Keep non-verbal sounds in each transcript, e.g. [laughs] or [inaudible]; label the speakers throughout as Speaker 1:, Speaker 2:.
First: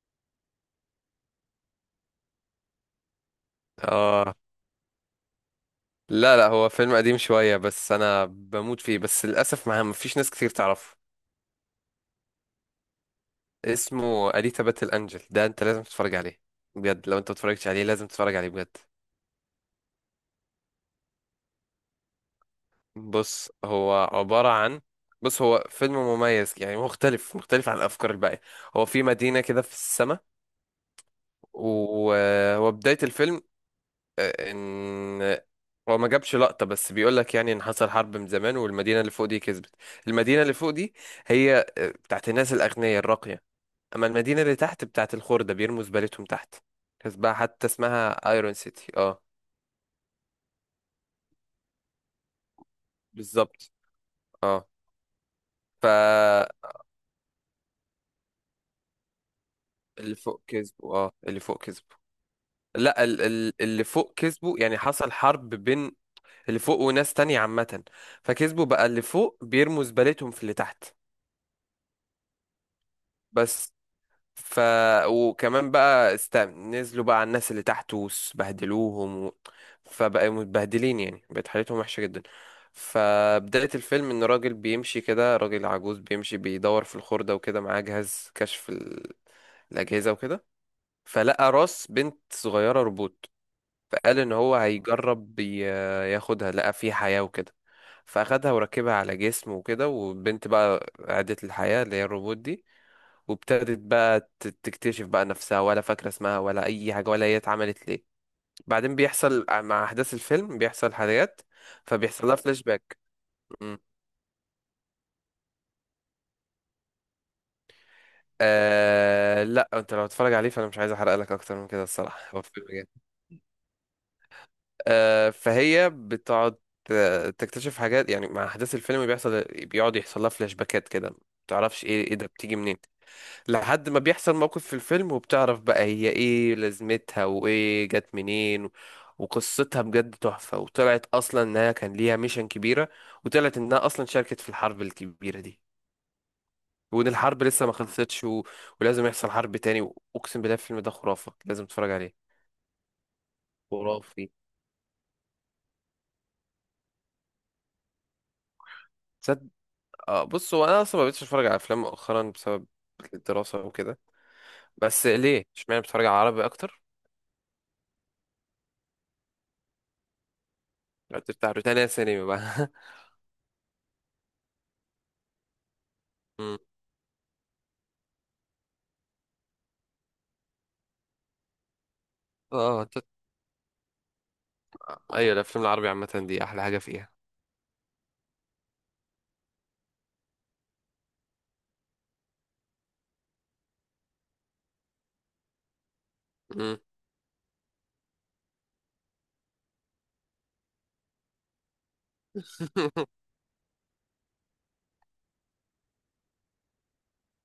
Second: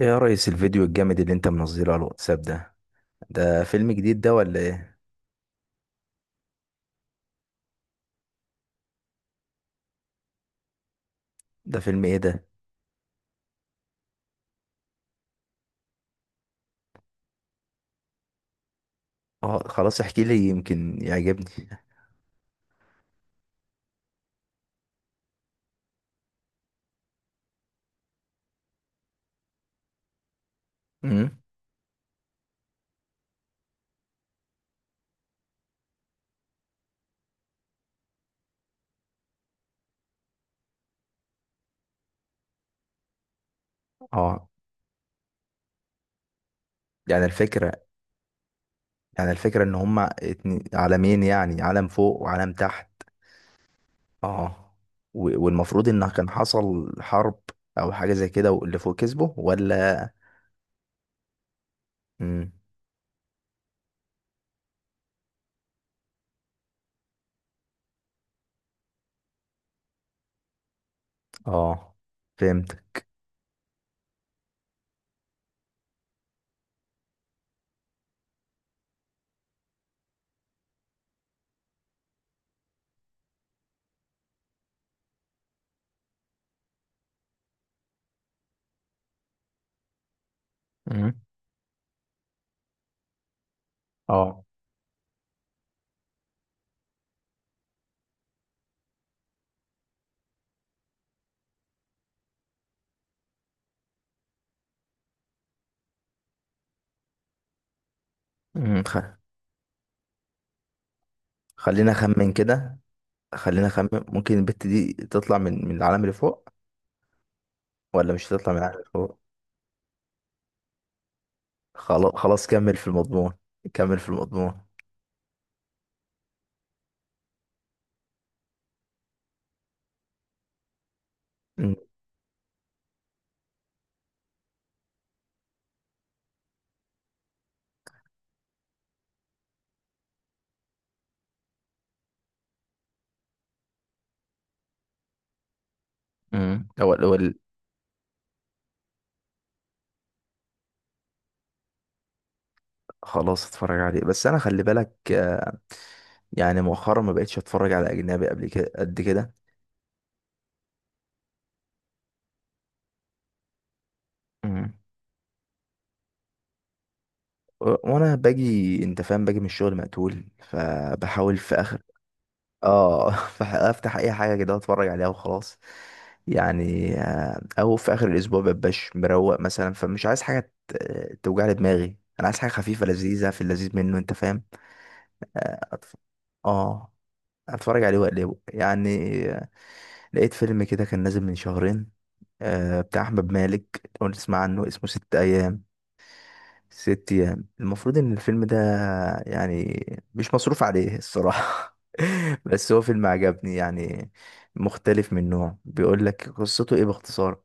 Speaker 1: ايه يا ريس، الفيديو الجامد اللي انت منزله على الواتساب ده فيلم جديد
Speaker 2: اه،
Speaker 1: ده ولا ايه؟
Speaker 2: لا لا هو فيلم قديم شوية بس أنا بموت فيه. بس للأسف ما مفيش ناس كتير تعرفه.
Speaker 1: ده فيلم ايه ده؟
Speaker 2: اسمه أليتا باتل أنجل، ده أنت لازم تتفرج عليه بجد. لو أنت متفرجتش عليه لازم تتفرج عليه بجد.
Speaker 1: اه، خلاص احكي لي يمكن يعجبني.
Speaker 2: بص هو عبارة عن بص هو فيلم مميز، يعني مختلف عن الأفكار الباقية. هو في مدينة كده في السماء،
Speaker 1: امم.
Speaker 2: وهو بداية الفيلم آه، ان هو ما جابش لقطة، بس بيقول لك يعني ان حصل حرب من زمان والمدينة اللي فوق دي كسبت. المدينة اللي فوق دي هي بتاعت الناس الأغنياء الراقية. اما المدينة
Speaker 1: اه،
Speaker 2: اللي تحت بتاعت الخردة، بيرموا زبالتهم تحت.
Speaker 1: يعني
Speaker 2: كسبها، حتى
Speaker 1: الفكرة
Speaker 2: اسمها ايرون سيتي. اه،
Speaker 1: يعني الفكرة ان هما اتنين عالمين، يعني عالم فوق وعالم تحت.
Speaker 2: بالظبط. اه.
Speaker 1: اه، و- والمفروض ان كان
Speaker 2: ف
Speaker 1: حصل حرب او حاجة زي كده، واللي فوق كسبه ولا؟
Speaker 2: اللي فوق كسبوا، اه، اللي فوق كسبوا.
Speaker 1: امم.
Speaker 2: لا اللي فوق كسبوا، يعني حصل حرب بين اللي فوق وناس تانية عامة. فكسبوا بقى اللي فوق، بيرموا زبالتهم في اللي تحت.
Speaker 1: اه، فهمت.
Speaker 2: بس. ف وكمان بقى نزلوا بقى على الناس اللي تحت وبهدلوهم و... فبقى متبهدلين، يعني بقت حالتهم وحشة جدا. فبداية الفيلم إن راجل بيمشي كده، راجل عجوز بيمشي بيدور في الخردة وكده، معاه جهاز كشف الأجهزة وكده.
Speaker 1: امم.
Speaker 2: فلقى راس بنت صغيرة روبوت. فقال إن
Speaker 1: اه.
Speaker 2: هو هيجرب ياخدها. لقى فيه حياة وكده، فأخدها وركبها على جسمه وكده، والبنت بقى عادت للحياة، اللي هي الروبوت دي. وابتدت بقى تكتشف بقى نفسها، ولا فاكرة اسمها ولا أي حاجة ولا هي اتعملت ليه.
Speaker 1: امم
Speaker 2: بعدين
Speaker 1: خ...
Speaker 2: بيحصل مع أحداث الفيلم، بيحصل حاجات،
Speaker 1: خلينا
Speaker 2: فبيحصل
Speaker 1: اخمن
Speaker 2: لها [laughs] فلاش
Speaker 1: كده،
Speaker 2: باك.
Speaker 1: خلينا
Speaker 2: مم.
Speaker 1: اخمن ممكن البت دي تطلع من العالم اللي فوق، ولا مش هتطلع من عقلك هو؟
Speaker 2: آه لا، انت لو هتتفرج عليه فانا مش عايز احرق لك اكتر من كده،
Speaker 1: خلاص
Speaker 2: الصراحه. [laughs] هو
Speaker 1: خلاص،
Speaker 2: فيلم
Speaker 1: كمل في
Speaker 2: جامد.
Speaker 1: المضمون، كمل في المضمون.
Speaker 2: فهي بتقعد تكتشف حاجات، يعني مع احداث الفيلم بيحصل، بيقعد يحصل لها فلاش باكات كده، ما
Speaker 1: م-
Speaker 2: تعرفش ايه ايه ده، بتيجي منين. لحد ما بيحصل موقف في الفيلم، وبتعرف بقى هي ايه لازمتها، وايه جت منين وقصتها بجد تحفة. وطلعت اصلا انها كان ليها ميشن كبيرة، وطلعت انها اصلا شاركت في الحرب الكبيرة دي.
Speaker 1: م. هو
Speaker 2: وان
Speaker 1: الأول.
Speaker 2: الحرب لسه ما خلصتش ولازم يحصل حرب تاني. واقسم بالله الفيلم ده خرافة، لازم تتفرج عليه.
Speaker 1: خلاص اتفرج عليه،
Speaker 2: خرافي.
Speaker 1: بس انا خلي بالك. يعني مؤخرا ما بقتش اتفرج على اجنبي قبل كده قد كده.
Speaker 2: صد... آه بص، هو انا اصلا ما بقتش اتفرج على افلام مؤخرا بسبب الدراسة وكده.
Speaker 1: م.
Speaker 2: بس ليه اشمعنى بتتفرج على عربي اكتر؟
Speaker 1: وانا باجي، انت فاهم، باجي من الشغل مقتول،
Speaker 2: لا،
Speaker 1: فبحاول
Speaker 2: بتفتح
Speaker 1: في اخر.
Speaker 2: روتانا سينما بقى.
Speaker 1: اه. [laughs] فافتح اي حاجه كده اتفرج عليها وخلاص.
Speaker 2: [laughs] مم.
Speaker 1: يعني، او في اخر الاسبوع مبقاش مروق مثلا، فمش عايز حاجه توجع لي دماغي، انا عايز حاجه خفيفه
Speaker 2: اه
Speaker 1: لذيذه، في اللذيذ منه، انت فاهم؟
Speaker 2: ايوه،
Speaker 1: آه،
Speaker 2: الافلام العربي عامه دي احلى حاجه
Speaker 1: اه،
Speaker 2: فيها.
Speaker 1: اتفرج عليه واقلبه يعني. لقيت فيلم كده كان نازل من شهرين، بتاع احمد مالك، لو أنت تسمع عنه اسمه ست ايام.
Speaker 2: مم.
Speaker 1: ست ايام، المفروض ان الفيلم ده، يعني، مش مصروف عليه الصراحة. [laughs] بس هو فيلم
Speaker 2: [laughs]
Speaker 1: عجبني يعني، مختلف، من نوع بيقول لك قصته ايه باختصار.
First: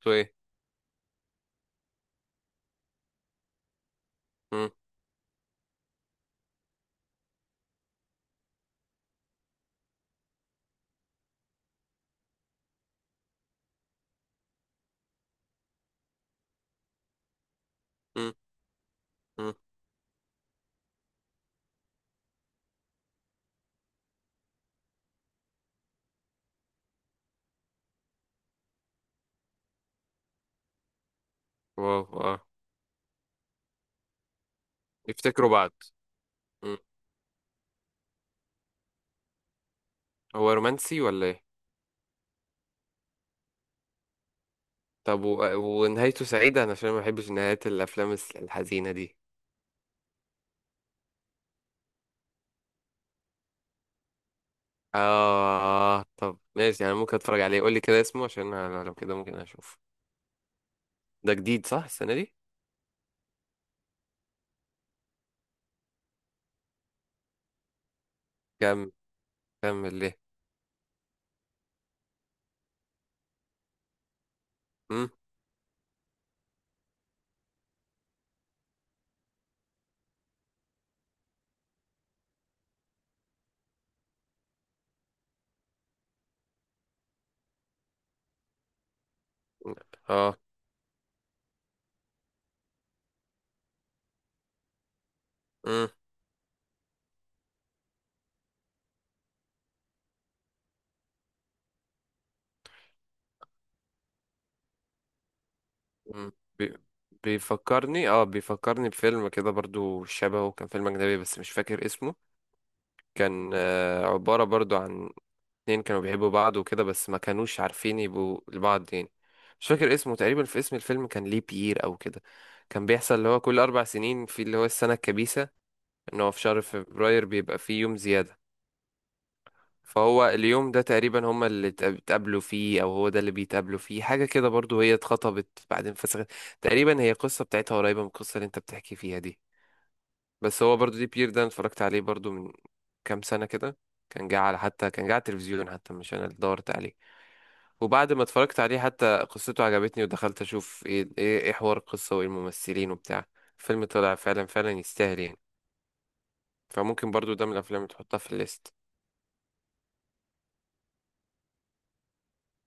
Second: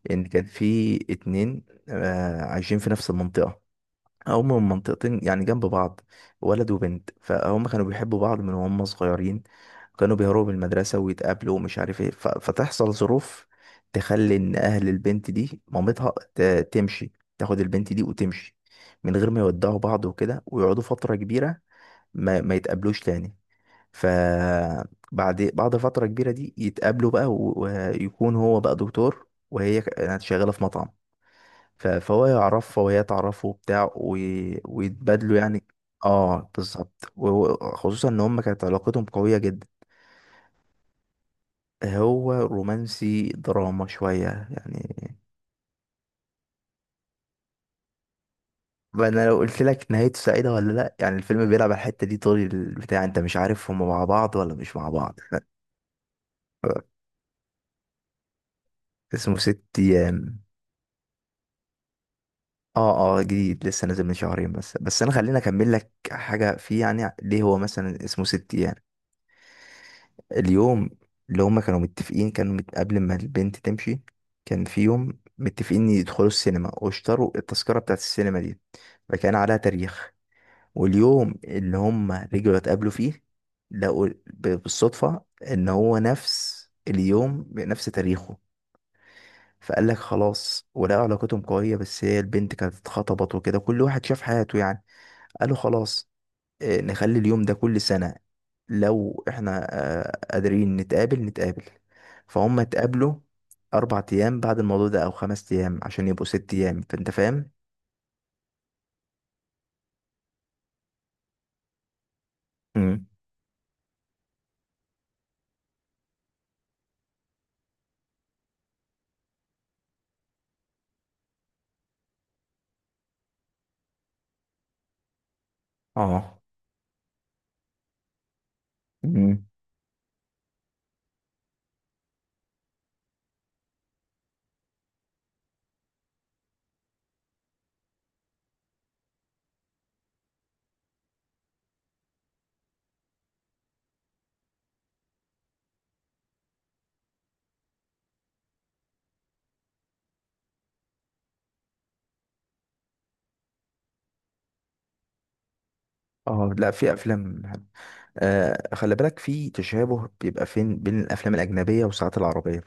Speaker 2: تو
Speaker 1: ان
Speaker 2: ايه؟
Speaker 1: كان في اتنين عايشين في نفس المنطقة، هما من
Speaker 2: مم.
Speaker 1: منطقتين يعني جنب بعض، ولد وبنت، فهم كانوا بيحبوا بعض من وهم صغيرين، كانوا بيهربوا من المدرسة ويتقابلوا ومش عارف ايه. فتحصل ظروف تخلي ان اهل البنت دي، مامتها تمشي، تاخد البنت دي
Speaker 2: مم.
Speaker 1: وتمشي من غير ما
Speaker 2: مم.
Speaker 1: يودعوا بعض وكده، ويقعدوا فترة كبيرة ما يتقابلوش تاني. ف بعد فترة كبيرة دي يتقابلوا بقى، ويكون هو بقى دكتور، وهي كانت شغالة في مطعم.
Speaker 2: واو،
Speaker 1: فهو
Speaker 2: اه،
Speaker 1: يعرفها وهي تعرفه وبتاع، ويتبادلوا
Speaker 2: يفتكروا
Speaker 1: يعني.
Speaker 2: بعض.
Speaker 1: اه،
Speaker 2: مم.
Speaker 1: بالظبط، وخصوصا ان هما كانت علاقتهم قوية جدا.
Speaker 2: هو رومانسي ولا ايه؟
Speaker 1: هو رومانسي دراما شوية يعني.
Speaker 2: طب ونهايته سعيده، انا عشان ما بحبش نهايات الافلام الحزينه
Speaker 1: ما
Speaker 2: دي.
Speaker 1: انا لو قلت لك نهايته سعيدة ولا لا، يعني الفيلم بيلعب على الحتة دي طول البتاع، انت مش عارف هما مع بعض ولا مش مع بعض. [laughs]
Speaker 2: اه طب ماشي، انا ممكن اتفرج عليه. قول لي كده اسمه، عشان أنا لو كده ممكن
Speaker 1: اسمه ست
Speaker 2: اشوف.
Speaker 1: ايام.
Speaker 2: ده جديد صح؟ السنه دي؟
Speaker 1: اه، اه، جديد، لسه نازل من شهرين. بس انا خليني اكمل لك حاجة فيه، يعني ليه هو مثلا اسمه ست ايام.
Speaker 2: كم كمل ليه.
Speaker 1: اليوم اللي هما كانوا متفقين، كانوا قبل ما البنت تمشي، كان في
Speaker 2: مم.
Speaker 1: يوم متفقين يدخلوا السينما، واشتروا التذكرة بتاعت السينما دي، فكان عليها تاريخ. واليوم اللي هما رجعوا اتقابلوا فيه، لقوا بالصدفة ان هو نفس اليوم بنفس تاريخه. فقال لك
Speaker 2: اه.
Speaker 1: خلاص، ولقوا علاقتهم قوية، بس هي البنت كانت اتخطبت وكده، كل واحد شاف حياته يعني. قالوا
Speaker 2: مم.
Speaker 1: خلاص، نخلي اليوم ده كل سنة، لو احنا قادرين نتقابل، نتقابل. فهم اتقابلوا 4 أيام بعد الموضوع ده، أو 5 أيام، عشان يبقوا
Speaker 2: مم.
Speaker 1: ست
Speaker 2: بي...
Speaker 1: أيام فأنت فاهم؟
Speaker 2: بيفكرني بفيلم كده برضو شبهه، كان فيلم اجنبي بس مش فاكر اسمه.
Speaker 1: امم.
Speaker 2: كان عبارة برضو عن اتنين كانوا بيحبوا بعض وكده، بس ما كانوش عارفين يبقوا لبعض يعني. مش فاكر اسمه، تقريبا في اسم الفيلم كان ليه بيير او كده. كان بيحصل اللي هو كل اربع سنين، في اللي هو السنة الكبيسة. ان هو في
Speaker 1: اه.
Speaker 2: شهر فبراير بيبقى فيه يوم زيادة.
Speaker 1: امم.
Speaker 2: فهو اليوم ده تقريبا هما اللي اتقابلوا فيه، او هو ده اللي بيتقابلوا فيه حاجة كده برضو. هي اتخطبت بعدين فسخت. تقريبا هي قصة بتاعتها قريبة من القصة اللي انت بتحكي فيها دي. بس هو برضو دي بير ده، أنا اتفرجت عليه برضو من كام سنة كده. كان جه على، حتى كان جه على التلفزيون، حتى مش انا اللي دورت عليه. وبعد ما اتفرجت عليه حتى قصته عجبتني، ودخلت اشوف إيه حوار القصة وايه الممثلين وبتاع. الفيلم طلع فعلا فعلا يستاهل يعني.
Speaker 1: اه، لا، في
Speaker 2: فممكن برضو
Speaker 1: أفلام
Speaker 2: ده من
Speaker 1: حلوة.
Speaker 2: الافلام اللي تحطها في الليست.
Speaker 1: خلي بالك، في تشابه بيبقى فين بين الأفلام الأجنبية والساعات العربية،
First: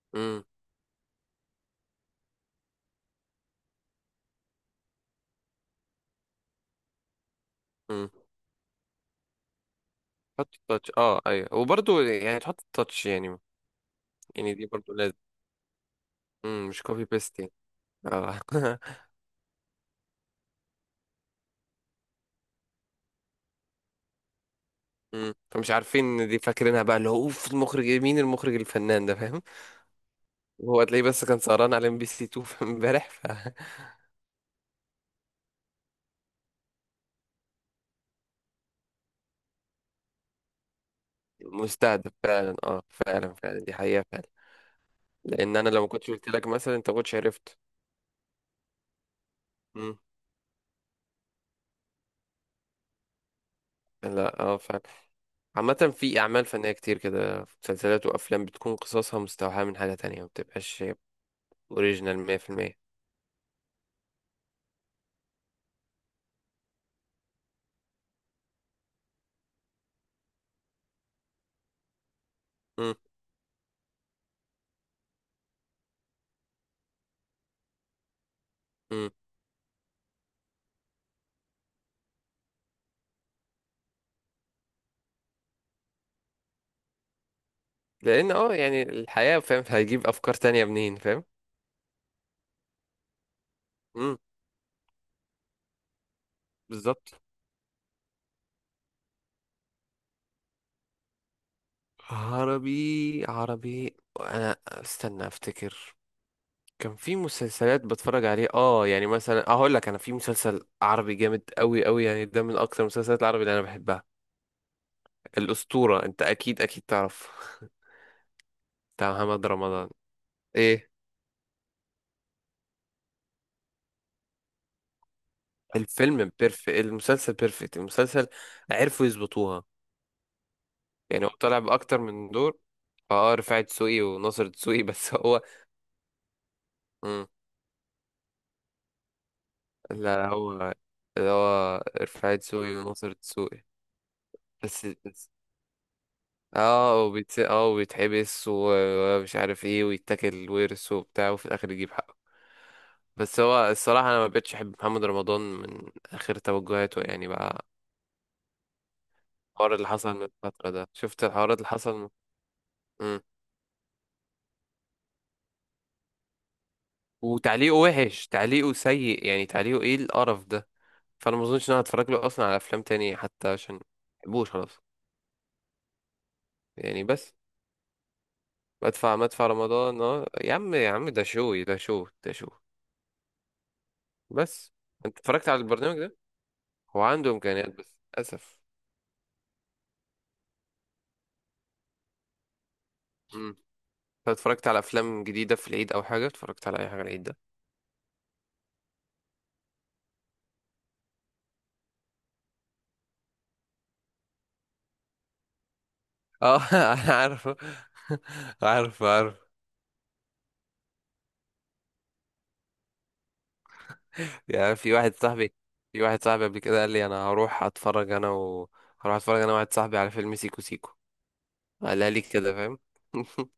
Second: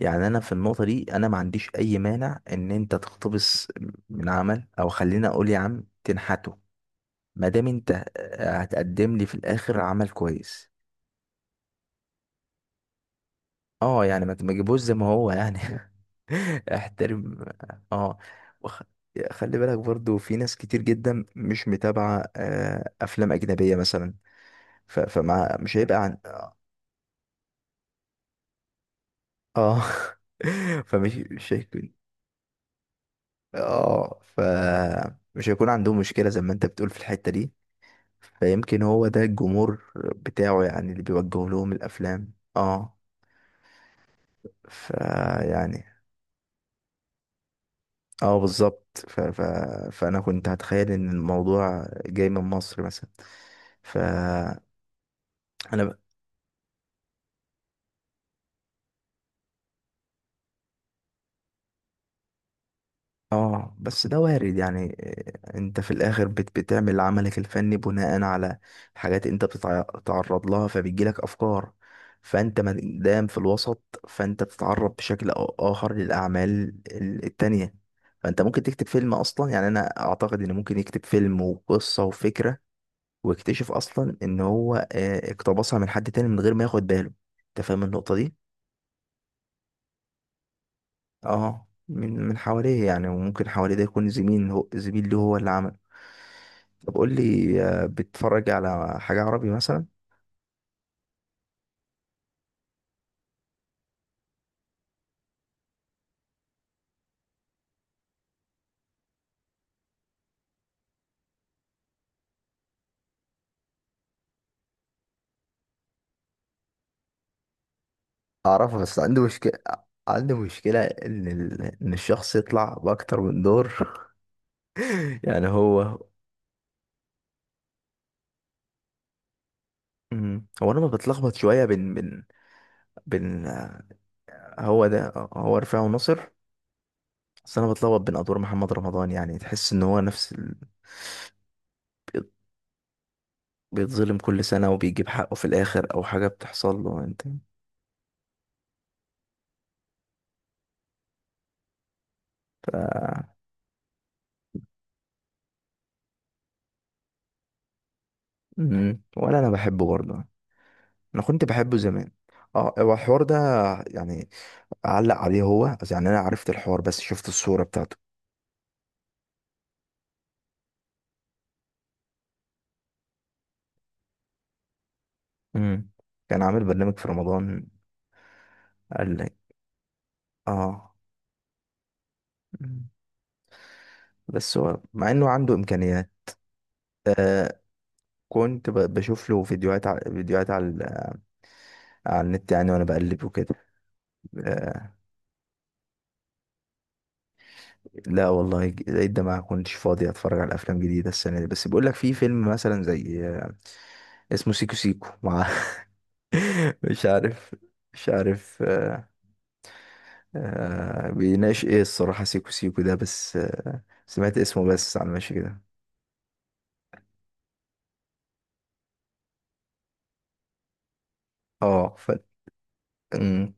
Speaker 1: يعني أنا
Speaker 2: امم.
Speaker 1: في النقطة دي، أنا ما عنديش أي مانع إن أنت تقتبس من عمل، أو خلينا أقول يا عم تنحته، ما دام أنت
Speaker 2: امم.
Speaker 1: هتقدم لي في الآخر عمل
Speaker 2: حط
Speaker 1: كويس.
Speaker 2: التاتش، اه ايوه، وبرضو يعني تحط التاتش يعني.
Speaker 1: اه، يعني ما
Speaker 2: يعني دي
Speaker 1: تجيبوش
Speaker 2: برضو
Speaker 1: زي ما
Speaker 2: لازم.
Speaker 1: هو يعني. [laughs]
Speaker 2: امم. مش كوبي بيست
Speaker 1: احترم.
Speaker 2: يعني.
Speaker 1: اه.
Speaker 2: اه. [laughs]
Speaker 1: وخ... خلي بالك برضو، في ناس كتير جدا مش متابعة افلام اجنبية مثلا، ف...
Speaker 2: امم،
Speaker 1: فمع
Speaker 2: فمش
Speaker 1: مش هيبقى عن.
Speaker 2: عارفين دي، فاكرينها بقى اللي هو اوف، المخرج إيه؟ مين المخرج الفنان ده فاهم؟
Speaker 1: اه.
Speaker 2: هو
Speaker 1: [laughs]
Speaker 2: تلاقيه
Speaker 1: فمش
Speaker 2: بس كان
Speaker 1: مش
Speaker 2: سهران على
Speaker 1: هيكون.
Speaker 2: ام بي سي 2 [laughs] في امبارح.
Speaker 1: اه، فمش هيكون عندهم مشكلة زي ما انت بتقول في الحتة دي، فيمكن هو ده الجمهور بتاعه، يعني اللي بيوجه لهم
Speaker 2: فمستهدف. [laughs]
Speaker 1: الافلام.
Speaker 2: فعلا
Speaker 1: اه،
Speaker 2: فعلا فعلا، دي حقيقة فعلا. لان انا لو
Speaker 1: فيعني،
Speaker 2: ما كنتش قلت لك مثلا، انت ما كنتش عرفت.
Speaker 1: اه، بالظبط.
Speaker 2: مم.
Speaker 1: فانا كنت هتخيل ان الموضوع جاي من مصر مثلا.
Speaker 2: لا اه
Speaker 1: فانا
Speaker 2: فعلا.
Speaker 1: ب...
Speaker 2: عامة في اعمال فنية كتير كده، مسلسلات وافلام بتكون قصصها مستوحاة من حاجة تانية، ما بتبقاش اوريجينال 100%.
Speaker 1: اه، بس ده وارد، يعني إيه، انت في الاخر بتعمل عملك الفني بناء على حاجات انت بتتعرض لها، فبيجيلك افكار، فانت ما
Speaker 2: مم.
Speaker 1: دام في الوسط، فانت بتتعرض بشكل أو اخر للاعمال التانية. فانت ممكن تكتب
Speaker 2: مم.
Speaker 1: فيلم اصلا، يعني انا اعتقد ان ممكن يكتب فيلم وقصة وفكرة، واكتشف اصلا ان هو اقتبسها من حد تاني من غير ما ياخد باله. انت فاهم النقطة
Speaker 2: لان
Speaker 1: دي؟
Speaker 2: يعني الحياة، فاهم؟ [laughs] هيجيب افكار تانية منين، فاهم؟
Speaker 1: اه، من حواليه يعني، وممكن حواليه ده يكون
Speaker 2: مم.
Speaker 1: زميل، هو زميل له هو اللي عمل. طب قول
Speaker 2: بالظبط.
Speaker 1: لي، بتتفرج على حاجة عربي مثلا؟
Speaker 2: عربي، عربي انا، استنى افتكر. كان في مسلسلات بتفرج عليه، اه، يعني مثلا اقول لك انا في مسلسل عربي جامد قوي قوي، يعني ده من اكتر المسلسلات العربي اللي انا بحبها. الاسطوره، انت اكيد اكيد تعرف. [laughs]
Speaker 1: اعرفها، بس
Speaker 2: بتاع
Speaker 1: عندي
Speaker 2: محمد
Speaker 1: مشكلة،
Speaker 2: رمضان. ايه.
Speaker 1: ان ان الشخص يطلع باكتر من دور. [laughs] يعني هو.
Speaker 2: الفيلم بيرفكت، المسلسل بيرفكت، المسلسل عرفوا يظبطوها.
Speaker 1: مم. هو انا ما
Speaker 2: يعني هو
Speaker 1: بتلخبط
Speaker 2: طالع
Speaker 1: شوية بين
Speaker 2: باكتر
Speaker 1: بين
Speaker 2: من دور. اه،
Speaker 1: بين
Speaker 2: رفاعي دسوقي وناصر دسوقي. [laughs]
Speaker 1: هو ده،
Speaker 2: بس هو.
Speaker 1: هو رفاعي وناصر.
Speaker 2: مم.
Speaker 1: بس انا بتلخبط بين ادوار محمد رمضان، يعني تحس ان هو
Speaker 2: لا،
Speaker 1: نفس
Speaker 2: هو
Speaker 1: ال...
Speaker 2: اللي هو رفاعي دسوقي وناصر دسوقي.
Speaker 1: بيتظلم كل سنة
Speaker 2: بس
Speaker 1: وبيجيب حقه في الآخر، أو حاجة بتحصل له أنت.
Speaker 2: وبيتحبس ومش عارف ايه، ويتاكل ورث وبتاع، وفي الاخر يجيب حقه.
Speaker 1: ف...
Speaker 2: بس هو الصراحة انا ما بقتش احب محمد رمضان من اخر توجهاته يعني بقى.
Speaker 1: مم. ولا أنا
Speaker 2: الحوار
Speaker 1: بحبه
Speaker 2: اللي حصل
Speaker 1: برضه.
Speaker 2: من الفترة ده،
Speaker 1: أنا
Speaker 2: شفت
Speaker 1: كنت
Speaker 2: الحوارات اللي
Speaker 1: بحبه
Speaker 2: حصل من...
Speaker 1: زمان. اه، هو
Speaker 2: مم.
Speaker 1: الحوار ده، يعني أعلق عليه هو بس، يعني أنا عرفت الحوار بس شفت الصورة
Speaker 2: وتعليقه
Speaker 1: بتاعته.
Speaker 2: وحش، تعليقه سيء يعني، تعليقه ايه القرف ده. فانا ما اظنش ان انا هتفرج له اصلا على افلام تانية حتى، عشان ما بحبوش خلاص.
Speaker 1: مم. كان عامل برنامج
Speaker 2: يعني
Speaker 1: في
Speaker 2: بس،
Speaker 1: رمضان،
Speaker 2: بدفع
Speaker 1: قال لي.
Speaker 2: مدفع رمضان، اه يا عم، يا
Speaker 1: اه.
Speaker 2: عم ده شو ده شو ده شو.
Speaker 1: مم. بس
Speaker 2: بس
Speaker 1: هو مع
Speaker 2: انت
Speaker 1: إنه
Speaker 2: اتفرجت
Speaker 1: عنده
Speaker 2: على البرنامج
Speaker 1: إمكانيات.
Speaker 2: ده؟ هو عنده
Speaker 1: آه
Speaker 2: امكانيات بس للاسف.
Speaker 1: كنت بشوف له فيديوهات على النت يعني، وأنا بقلب وكده.
Speaker 2: امم. طب اتفرجت على
Speaker 1: آه،
Speaker 2: افلام جديده في العيد او حاجه؟ اتفرجت على اي حاجه العيد ده؟
Speaker 1: لا والله، العيد ده ما كنتش فاضي اتفرج على افلام جديده السنه دي، بس بيقول لك في فيلم مثلا زي، اسمه سيكو سيكو، مع [laughs]
Speaker 2: اه [laughs]
Speaker 1: مش
Speaker 2: انا
Speaker 1: عارف،
Speaker 2: عارفه.
Speaker 1: مش عارف
Speaker 2: [laughs] عارف
Speaker 1: آه،
Speaker 2: عارف.
Speaker 1: بيناقش ايه الصراحه سيكو سيكو ده. بس سمعت اسمه
Speaker 2: يعني في
Speaker 1: بس على
Speaker 2: واحد
Speaker 1: ماشي
Speaker 2: صاحبي
Speaker 1: كده.
Speaker 2: في واحد صاحبي قبل كده قال لي انا هروح اتفرج انا و هروح اتفرج انا واحد صاحبي على فيلم سيكو سيكو.
Speaker 1: اه.
Speaker 2: قالها لي كده، فاهم؟ [laughs]
Speaker 1: مم.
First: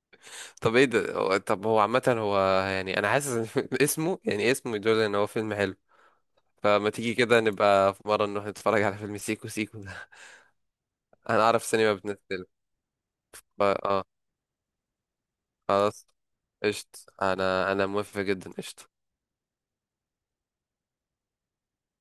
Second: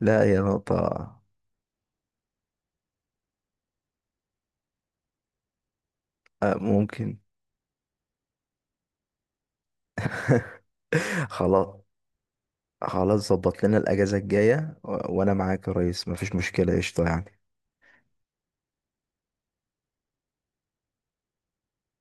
Speaker 1: لا، هي
Speaker 2: طب ايه
Speaker 1: نقطه.
Speaker 2: ده، هو- طب هو عامة، هو يعني انا حاسس ان [laughs] اسمه، يعني اسمه يدل ان هو فيلم حلو. فما تيجي
Speaker 1: ممكن.
Speaker 2: كده نبقى في مرة نروح نتفرج على فيلم سيكو سيكو ده.
Speaker 1: [laughs]
Speaker 2: [laughs] انا اعرف
Speaker 1: خلاص،
Speaker 2: سينما بتنزل.
Speaker 1: خلاص،
Speaker 2: ف-
Speaker 1: ظبط لنا
Speaker 2: اه
Speaker 1: الاجازه الجايه وانا معاك يا ريس،
Speaker 2: خلاص.
Speaker 1: مفيش مشكله، قشطه
Speaker 2: قشط.
Speaker 1: يعني.
Speaker 2: انا موافق جدا. قشط.